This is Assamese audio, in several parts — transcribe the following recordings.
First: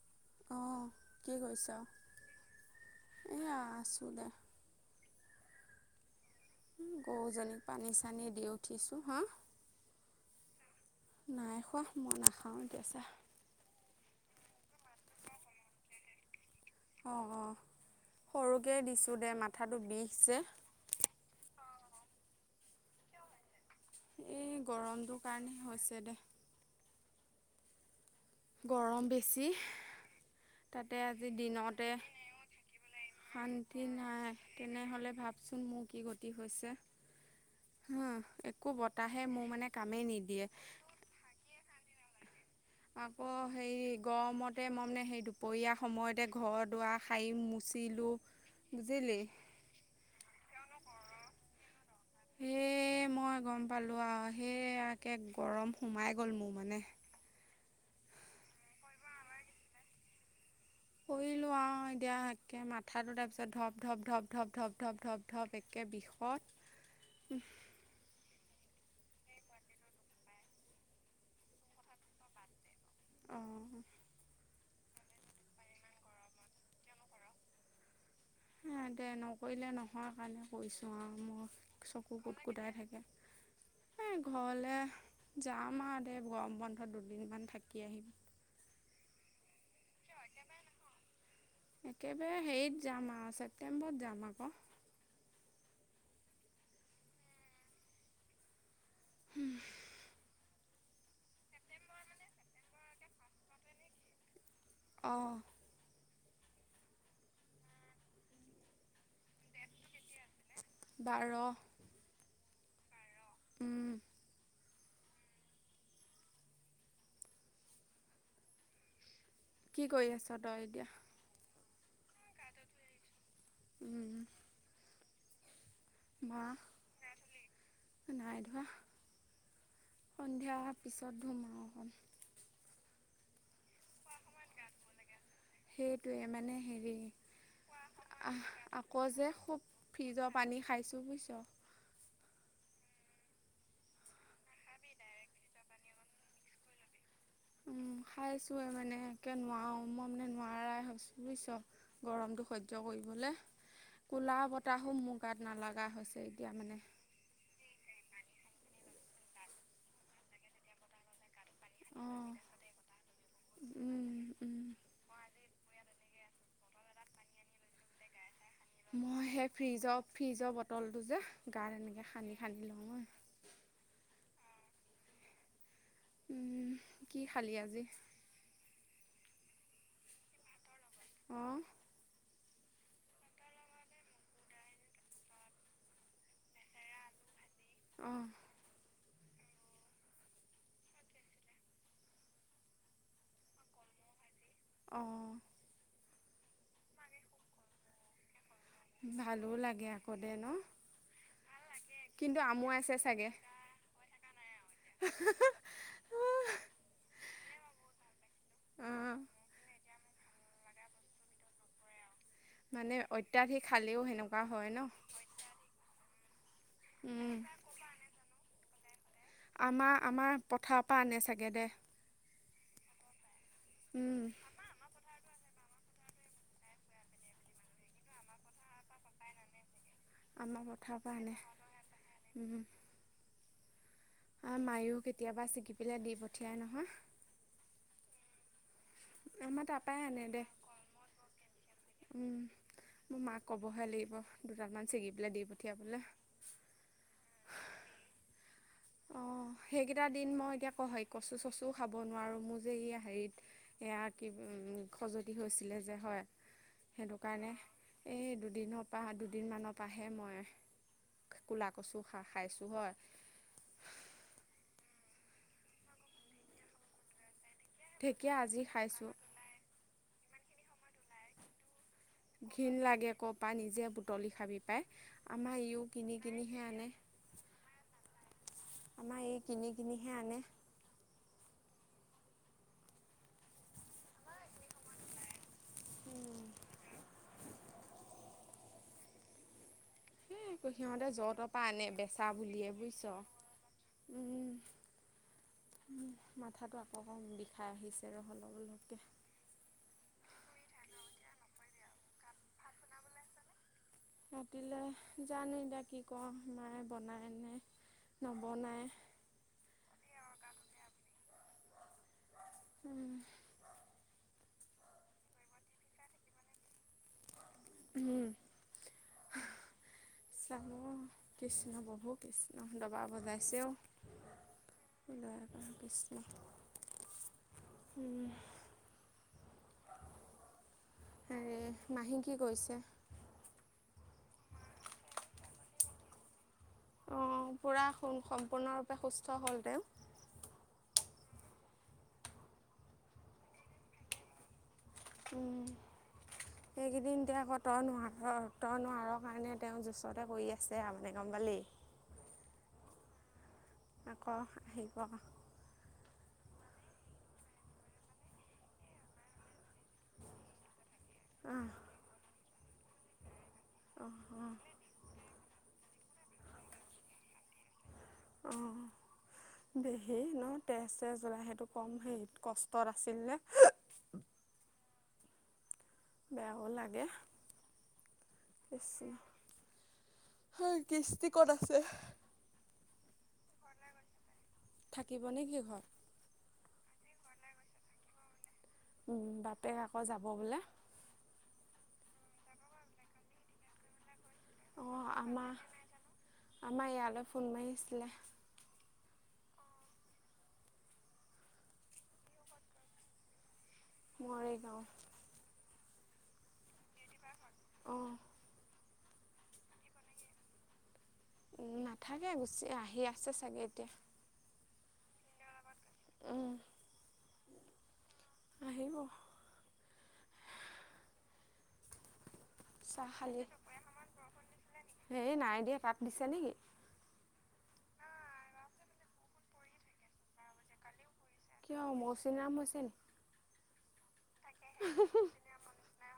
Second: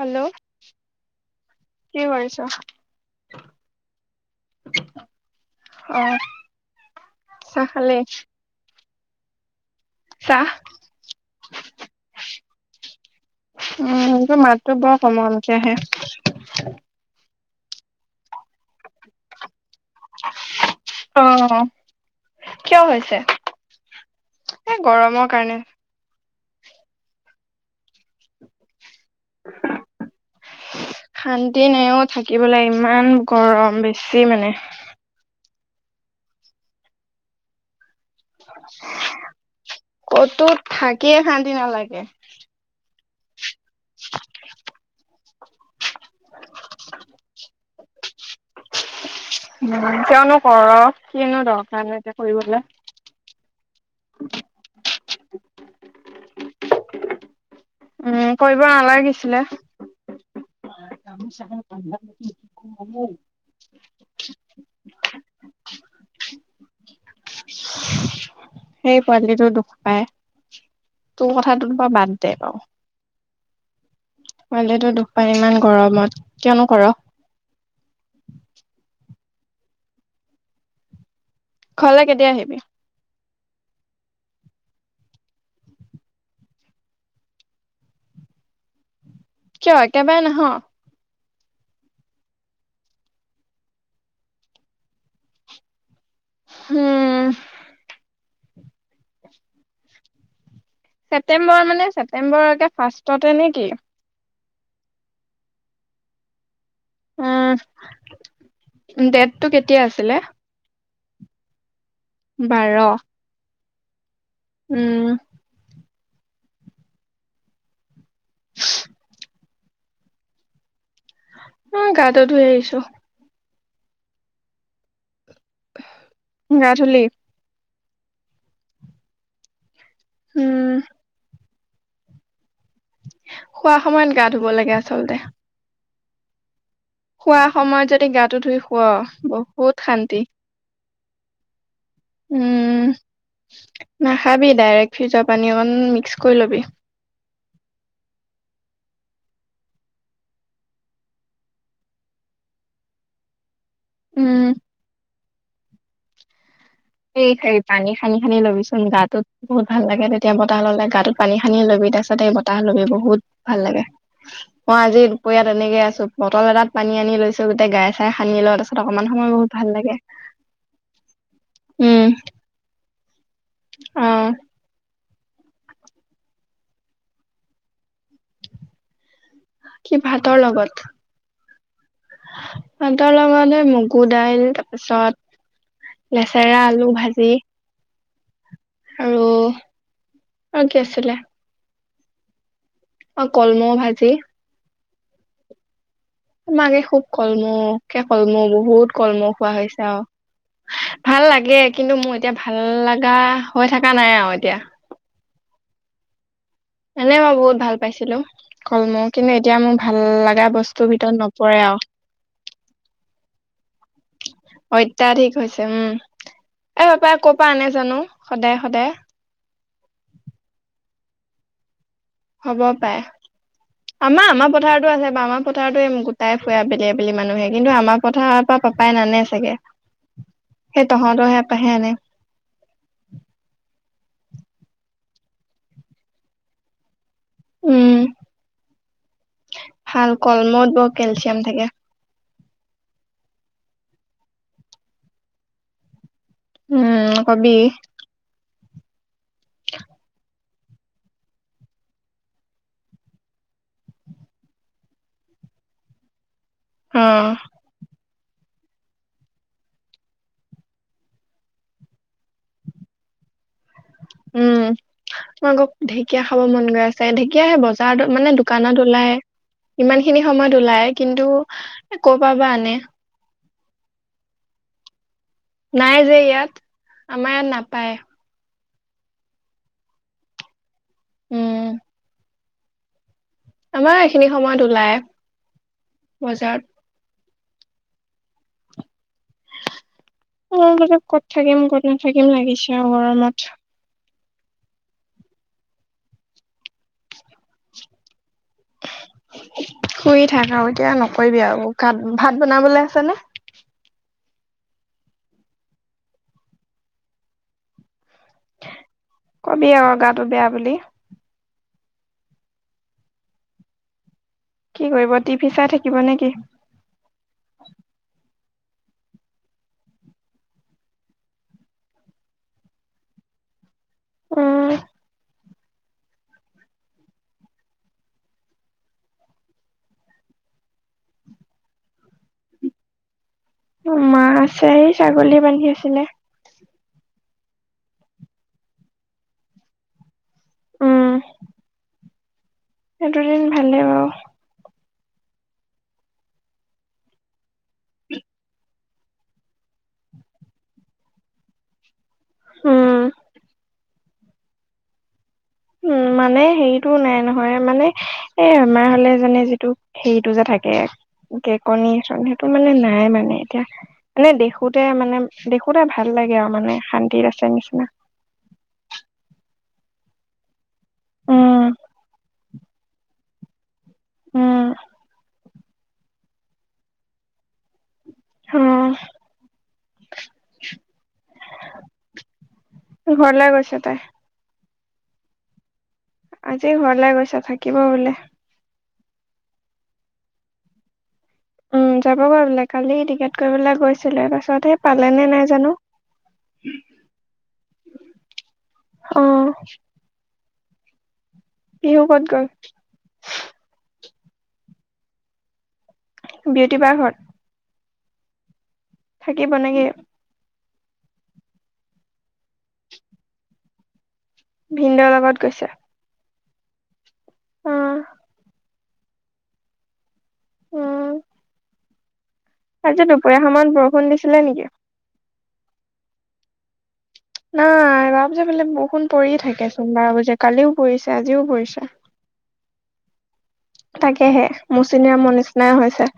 হেল্ল' অঁ কি কৰিছ কি কৰিছ? এয়া [inaudible] অ। গৰুজনীক চাহ খালি? পানী-চানী দি উঠিছোঁ। হুমহ চাহ মই নাখাওঁ এতিয়া চাহ উম, টোৰ মাতটো বৰ কোমলকে আহে। অঁ, অঁ, সৰুকে দিছোঁ দে মাথাটো বিষ যে অ', কিয় হৈছে? এই এ গৰমটোৰ গৰমৰ কাৰণে হৈছে দে। গৰম বেছি তাতে আজি শান্তি দিনতে নাই অ', থাকিবলৈ ইমান গৰম শান্তি বেছি নাই মানে। তেনেহলে ভাব চোন মোৰ কি গতি হৈছে হা একো বতাহে মোৰ মানে কামেই নিদিয়ে ক'তো থাকিয়ে শান্তি নালাগে। আপ। [inaudible] গৰমতে মই মানে সেই দুপৰীয়া সময়তে ঘৰ দুৱাৰ শাৰী মুচিলোঁ বুজিলি? উম, কিয়নো কৰ কিনো দৰকাৰণো এতিয়া কৰিবলে। এ মই গম পালো আ সেই আকে গৰম সোমাই গ'ল মো মানে উম, কৰিব নালাগিছিলে কৰিলো আও এতিয়া একে মাথাটো তাৰপিছত ধপ- ধপ ধপ- ধপ -ধপ -ধপ -ধপ -ধপ এক কে বিষত [inaudible] সেই পোৱালিটো দুখ পায়, তোৰ কথাটোত বাও বাদ দে বাউ অঁ পোৱালীটো দুখপাই ইমান গৰমত কিয়নো কৰ? তাকে নকৰিলে নহয় সেইকাৰণে কৰিছোঁ আৰু মোৰ ঘৰলে চকু কেতিয়া কোট আহিবি? কোটাই থাকে এ ঘৰলে যাম আৰু দে, গৰম বন্ধত দুদিনমান থাকি আহিম। কিয় একে বাৰে নাহ'? একেবাৰে হেৰিত যাম আৱ ছেপ্তেম্বৰত যাম আক হুম। [inaudible] ছেপটেম্বৰ মানে ছেপ্টেম্বৰ এতিয়া ফাৰ্ষ্টতে নে কি? অহ। উম ডেটটো কেতিয়া আছিলে? বাৰ। বাৰ। উম। উম। কি কৰি আছ তই এতিয়া? মই গাতো ধুই আহিছোঁ। উম। গা ধুলি? নাই ধুৱা। সন্ধিয়া হোৱা উম পিছত ধুম আৱ [inaudible] শুৱা সময়ত গা ধুব লাগে আচলতে। সেইটোৱে মানে সেই শুৱা সময়ত যদি গাটো ধুই শুৱ বহুত শান্তি। চ বুইছ। উম। নাখাবি ডাইৰেক্ট ফ্ৰিজৰ পানী অকণ মিক্স কৰি লবি। খাইছোয়ে মানে একে নোৱাৰো মই মানে নোৱাৰাই হৈছো বুজিছ গৰমটো সহ্য কৰিব। লে উম কুলাৰৰ বতাহো মোৰ গাত নালাগা হৈছে এতিয়া মানে। সেই সেই পানী সানি সানি ল'বিচোন গাটোত বহুত ভাল লাগে তেতিয়া বতাহ ল'লে গাটোত পানী সানি লবি। তাৰপাছত সেই অঁ বতাহ লবি বহুত ভাল লাগে। উম উম। মই আজি দুপৰীয়া তেনেকে আছো। বটল এটাত পানী আনি লৈছো গোটেই গাই- চাই সা মই সেই ফ্ৰিজৰ ফ্ৰিজৰ বটলটো যে গাত উম এনেকে সানি সানি লওঁ এ। অ। উম, কি খালি আজি? কি ভাতৰ লগত? অঁ ভাতৰ লগতে এ মগু দাইল তাৰপিছত লেচেৰা, আলু ভাজি অ। আৰু আৰু কি আছিলে? অ কলমৌ ভাজি অ। মানে খুব কলমৌকে কলমৌ বহুত কলমৌ ভালো খোৱা হৈছে লাগে আৰু। আকৌ দে ন ভাল লাগে কিন্তু মোৰ এতিয়া ভাল লাগা হৈ থকা নাই আউ হে-হে-হে উ এনে মই বহুত ভাল পাইছিলোঁ কলমৌ অঁ কিন্তু এতিয়া মোৰ ভাল লাগা বস্তুৰ ভিতৰত নপৰে আউ। মানে অত্যাধিক খালেও সেনেকুৱা হয় ন। অত্যাধিক হৈছে উম এ পাপাই ক'ৰ উম, পৰা আনে জানো সদায় সদায়। আমাৰ আমাৰ পথাৰ পৰা আনে চাগে দে। হ'ব পাৰে। উম, আমাৰ আমাৰ পথাৰতো আছে। বা আমাৰ পথাৰতো উম গোটাই ফুএ আবেলি আবেলি মানুহে কিন্তু আমাৰ পথাৰৰ পৰা পাপাই নানে চাগে। আমাৰ সেই পঠাৰৰ পৰা তহঁতৰ আনে, সেই পৰাহে উম। মায়ো কেতিয়াবা ছিগি পেলাই দি পঠিয়াই নহয়। উম আমাৰ তাৰপৰাই ভাল আনে দে কলমৌত বহুত কেলচিয়াম থাকে। উম, মোৰ মাক ক'বহে লাগিব দুডালমান ছিগি পেলাই দি পঠিয়াবলে। অহ কবি। অ সেইকেইটা দিন মই এতিয়া হয় কচু চচুও খাব নোৱাৰো মোৰ যে ই হেৰি এয়া কি উম খজতি হৈছিল। যে হয় অ সেইটো কাৰণে এই দুদিনৰ পা দুদিনমানৰ পৰাহে মই কলা কচু খা খাইছো হয়। উম, মোৰ আকৌ ঢেকীয়া খাব মন গৈ আছে ঢেক কিয়াহে বজাৰত মানে ঢেকীয়া আজি দোকানত ওলাই, খাইছোঁ ইমান খিনি সময়ত ওলায়, কিন্তু ক'ৰ পৰা বা আনে ঘিণ লাগে ক'ৰ পৰা নিজে বুটলি খাবি পায়। নাই যে ইয়াত, আমাৰ ইয়াত নাপায়। আমাৰ এই কিনি কিনিহে আনে। উম আমাৰ এইখিনি সময়ত ওলাই, বজাৰত। সেই মোৰ বোলো সিহঁতে ক'ত য'ৰ ত'ৰ পৰা থাকিম আনে ক'ত বেচা নাথাকিম বুলিয়ে লাগিছে আৰু বুজিছ গৰমত। উম উম, উম মাথাতো আকৌ অকণ বিষাই আহিছে ৰ হল শুই থাক আৰু এতিয়া ন কৰিবি আৰু। কাত ভাত বনাবলে আছে নে? ৰাতিলে জানো এতিয়া কি কৰো মায়ে বনাইনে কবি আৰু গাটো বেয়া বুলি। [inaudible] কি কৰিব টিভি চাই থাকিব নে কি? উম। [unintelligible] [unintelligible] কৃষ্ণ বহু কৃষ্ণ দবা বজাইছে ঔ। উম [unintelligible] বিষ্ণু, উম। [unintelligible] মহি কি কৰিছে? মা আছে, এই ছাগলী বান্ধী আছিলে। অ', পূৰা সম্পূৰ্ণৰূপে সুস্থ হ'ল তেওঁ? উম। সেইটো দিন ভালেই বাৰু। উম, এইকেইদিন দে আকৌ তই নোৱা তই নোৱা ঘৰৰ কাৰণে তেওঁ জুচতে কৰি আছে আৰু মানে গম পালি? উম আকৌ আহিব। উম মানে হেৰিটোও নাই নহয় মানে এ আমাৰ হলে যেনে যিটো সেইটো যে থাকে অঁ কেকনিৰ চন সেইটো মানে নাই মানে। এয়া অঁ মানে অঁ দেখোতে মানে দেখোতে ভাল লাগে আৰু মানে শান্তিত আছে নিচিনা। অহ দে হেৰি ন তেজ চেজ উলাই উম সেইটো কম হেৰিত কচ ত'ৰ আছিল যে উম। বেয়াও লাগে। অ [unintelligible] কিস্তি ক'ত আছে? ঘৰলে গৈছে তাই। থাকিবনে কি ঘৰত? আজি ঘৰলে গৈছে, থাকিব বোলে। ও বাপেক আক' যাব বোলে। উম, যাবগৈ বোলে। কালি টিকেট কৰিবলৈ গৈছিলে তাৰপিছত সেই পালে অ', নে নাই জানো আমাৰ-আমাৰ ইয়ালে ফোন মাৰিছিলেহ। অ'। ইহু ক'ত গল? মৰিগাঁও। বিউটি বাৰ ঘৰত। অ'। থাকিব নেকি? নাথাকে গুচি আহি আছে চাগে এতিয়া। ভিন্দোৰ লগত গৈছে। উম, অ। আহিব। উম। আজি চাহ দুপৰীয়া সময়ত বৰষুণ দিছিলে নেকি? এই নাই দিয়া। তাত দিছে নেকি? নাই বাইফালে বৰষুণ পৰি থাকেচোন বাৰ বাজে কালিও পৰিছ- কিয় মৌচিন ৰাম হৈছে নি তাকেহে মৌচিনে মোৰ নিচিনাই হৈছে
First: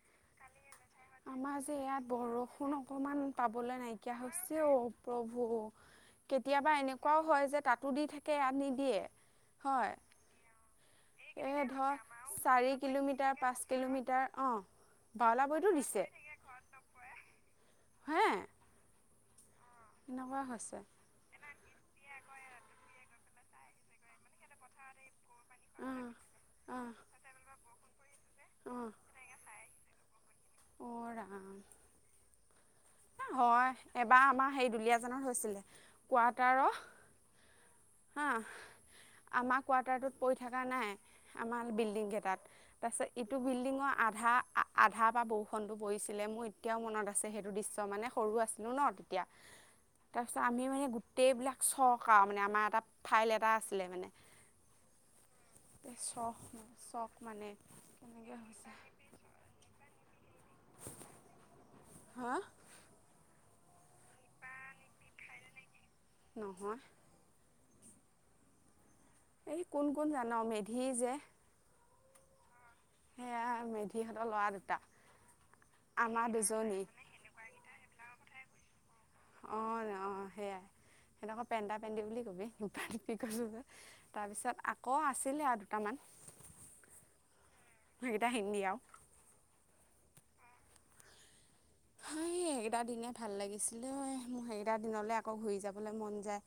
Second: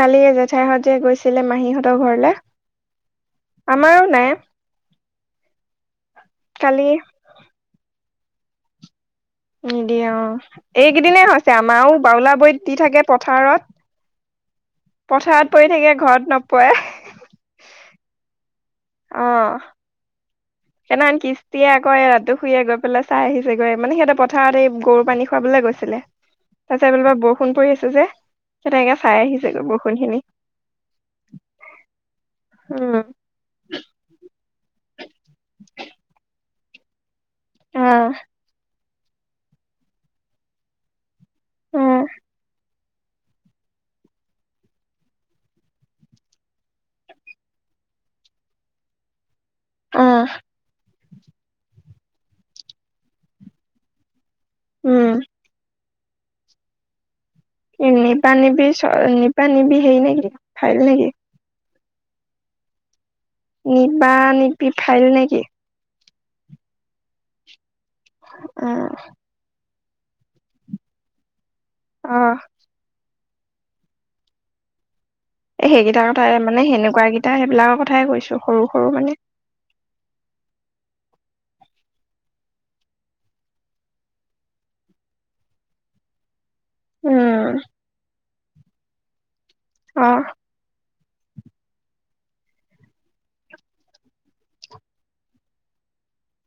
কালিয়ে জেঠাই হত আমাৰ যে ইয়াত বৰষুণ অকমান পাবলৈ আমাৰো নাইকিয়া নাই হৈছে অ প্ৰভু। কেতিয়াবা কালি এনেকুৱাও হয় যে তাতো দি থাকে ইয়াত নিদিয়ে। হয় নিদিয়ে অ এইকেইদনে হৈছে এই আমাৰো ধৰ বাওলা বাৰিত চাৰি দি থাকে কিলোমিটাৰ পাঁচ পথাৰত। কিলোমিটাৰ অঁ পথাৰত পৰি বাউলাবৰিতো থাকে দিছে ঘৰত নপৰে। হে অ এনেকুৱা হৈছে সেনাখন কিস্তিয়ে আকৌ ৰাতুখুড়ীযে গৈ পেলাই চাই আহিছে গৈ মানে সিহঁতে পথাৰতে গৰু পানী ফুৱাবলে গৈছিলে। অহ তাৰপিছত অহ সেইফালৰ পৰা বৰষুণ পৰি আছে যে অঁ সেতেগে চাই আহিছেগৈ বৰষুণ খিনি। [inaudible] অঁ ৰাম হয় এবাৰ আমাৰ সেই দুলীয়াজনৰ হৈছিলে কোৱাৰ্টাৰ আহ হা আমাৰ কোৱাৰ্টাৰটোত পৰি থকা নাই। আমাৰ উম বিল্ডিং কেইটাত তাৰপিছত ইটো বিল্ডিঙৰ আধা আধা পা বৰষুনটো পৰিছিলে মোৰ এতিয়াও মনত আছে সেইটো দৃশ্য। মানে সৰু আছিলো ন তেতিয়া আহ তাৰপিছত আমি মানে গো- টেইবিলাক চক আও, মানে আমাৰ এটা ফাইল এটা আছিলে মানে। উম। শ্বখ ন' শ্বখ নিবা নিবি চ নিবা নিবি হেই নেকি ফাইল নেকি? হা। নিবা নিবি ফাইল নেকি? নহয়। অ। কোন কোন জান মেধি যে অ সেয়া মেধিহঁতৰ ল'ৰা দুটা এ সেইকেইটাৰ আমাৰ কথাই মানে দুজনী সেনেকুৱা কেইটা সেইবিলাকৰ কথাই কৈছো সৰু সৰু মানে [inaudible] সিহঁতঘৰ পেণ্টা পেটি বুলি কবি, নিবি নিবি কৈছ যে তাৰপিছত আকৌ আছিলে আৰু দুটামান উম সেইকেইটা হিন্দী আও অ [inaudible] সেইগেটা দিনে ভাল লাগিছিলে ঐ মো সেইগেইটা দিনলে আকৌ ঘূৰি যাবলৈ মন যায়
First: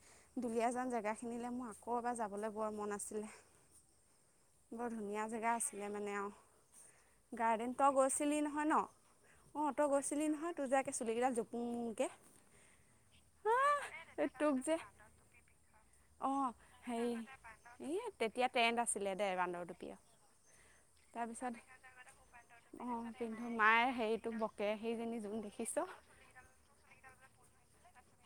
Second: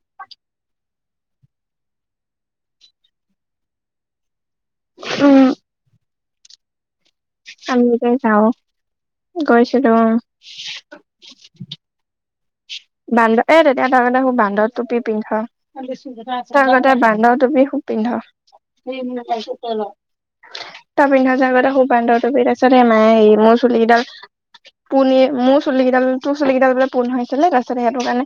দুলিয়াজান যা- জেগাখিনিলে মো আকৌ এবাৰ যাবলে বৰ মন আছিলে। [inaudible] বৰ ধুনীয়া উম জেগা আছিলে মানে আও। গাৰ্ডেন আমি তই যে গৈছিলি যাও নহয় ন। অ গৈছিলো তই গৈছিলি নহয় তোৰ যে একে চুলি গেডাল জোপুং মোংকে। [inaudible] বান্দ এ তেতিয়া তই মানে সুব বান্দ যে টোপি পিন্ধ, অঁ তই আগতে হেৰি বান্দ টোপি খুব এই পিন- তেতিয়া ট্ৰেণ্ড আছিলে। দে [unintelligible] বান্দৰটোপিয়া তই পিন্ধা যে তাৰপিছত আগতে সৰু বান্দৰ টুপি তাৰপিছত সেই মায়ে অঁ হেৰি পিন্ধো মোৰ মায়ে চুলিকিডাল হেৰিটো বকে সেইজনী পোনে যোন মো তোৰ দেখিছ চুলি কেইডাল- তোৰ চুলি কেইডাল বোলে পোন হৈছিলে। তা তাতে সেইটোৰ কাৰণে।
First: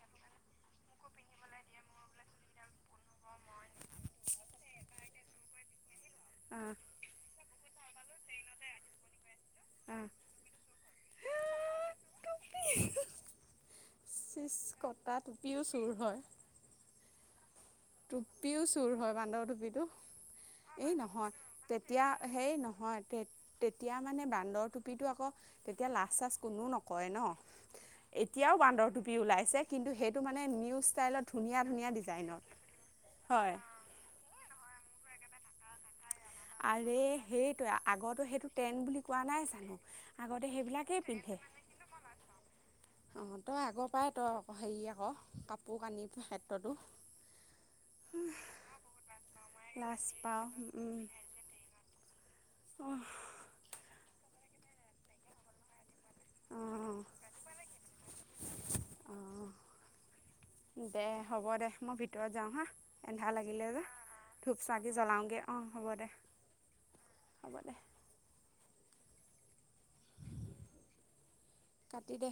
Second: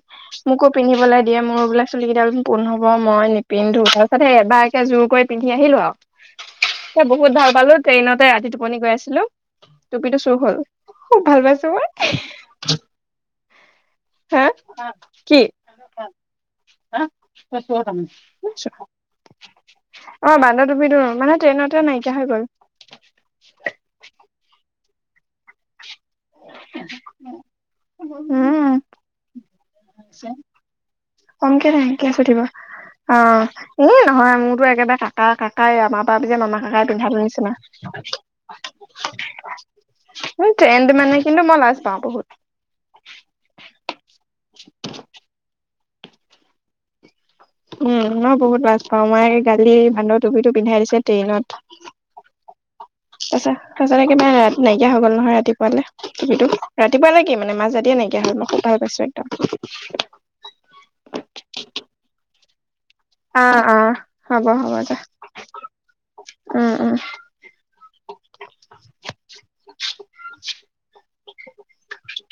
মোকো পিন্ধিবলৈ দিয়ে, মোৰো বোলে চুলি কেইডাল পোন হব। মই নিপিন্ধো। তাৰ পাছতহে বায়েকে জোৰ কৰি পিন্ধি আহিলোঁ আও। এ বহুত ভাল পালোঁ। ট্ৰেইনতে ৰাতি টোপনি গৈ আছিলোঁ। টুপিটো চুৰ হ'ল। খুব ভাল পাইছোঁ মই। হঁ। ছিছ্ কটা, টুপিও চুৰ হয়। [unintelligible] অ' বান্দৰ টুপিও চুৰ হয় বান্দৰ টুপিটো টুপিটো, মানে ট্ৰেইনতে নাইকিয়া হৈ গ'ল। এ নহয়। তেত- তেতিয়া মানে বান্দৰ টুপিটো আকৌ তে এতিয়া লাজ-চাজ কোনো নকৰে ন'। এতিয়াও উম বান্দৰ টুপি ওলাইছে। কিন্তু সেইটো মানে নিউ ষ্টাইলত ধুনীয়া কমকে - ধুনীয়া কেচ ডিজাইনৰ। উঠিব অ' এই নহয়, মোৰতো একেবাৰে কাকা- কাকাই আমা আৰে সেইটোৱে। আগতো সেইটো টেন বুলি কোৱা নাই জানো? আগতে সেইবিলাকে মই কিন্তু মই লাজ পাওঁ বহুত। অ' তই আগৰ পৰাই তই অক- হেৰি আক', কাপোৰ-কানি ক্ষেত্ৰতো উম, মই বহুত লাজ পাওঁ। মই গালি লাজ বান্দৰ পাওঁ টুপিটো পিন্ধাই দিছে ট্ৰেইনত। অঁ তাছত- তাৰছত একেবাৰে ৰাতি নাইকিয়া হৈ গ'ল নহয়, ৰাতিপুৱালে। সেইটো। অঁ ৰাতিপুৱালে কি মানে, মাজ ৰাতিয়ে নাইকিয়া হ'ল। মই খুব ভাল পাইছোঁ অঁ একদম। দে, হ'ব দে। মই ভিতৰত যাওঁ হা। এন্ধাৰ অ লাগিলে অ যে, হ'ব হ'ব দে ধূপ-চাকি জ্বলাওঁগে। অ' হ'ব দে। উম উম হ'ব দে। [unintelligible] কাটি দে।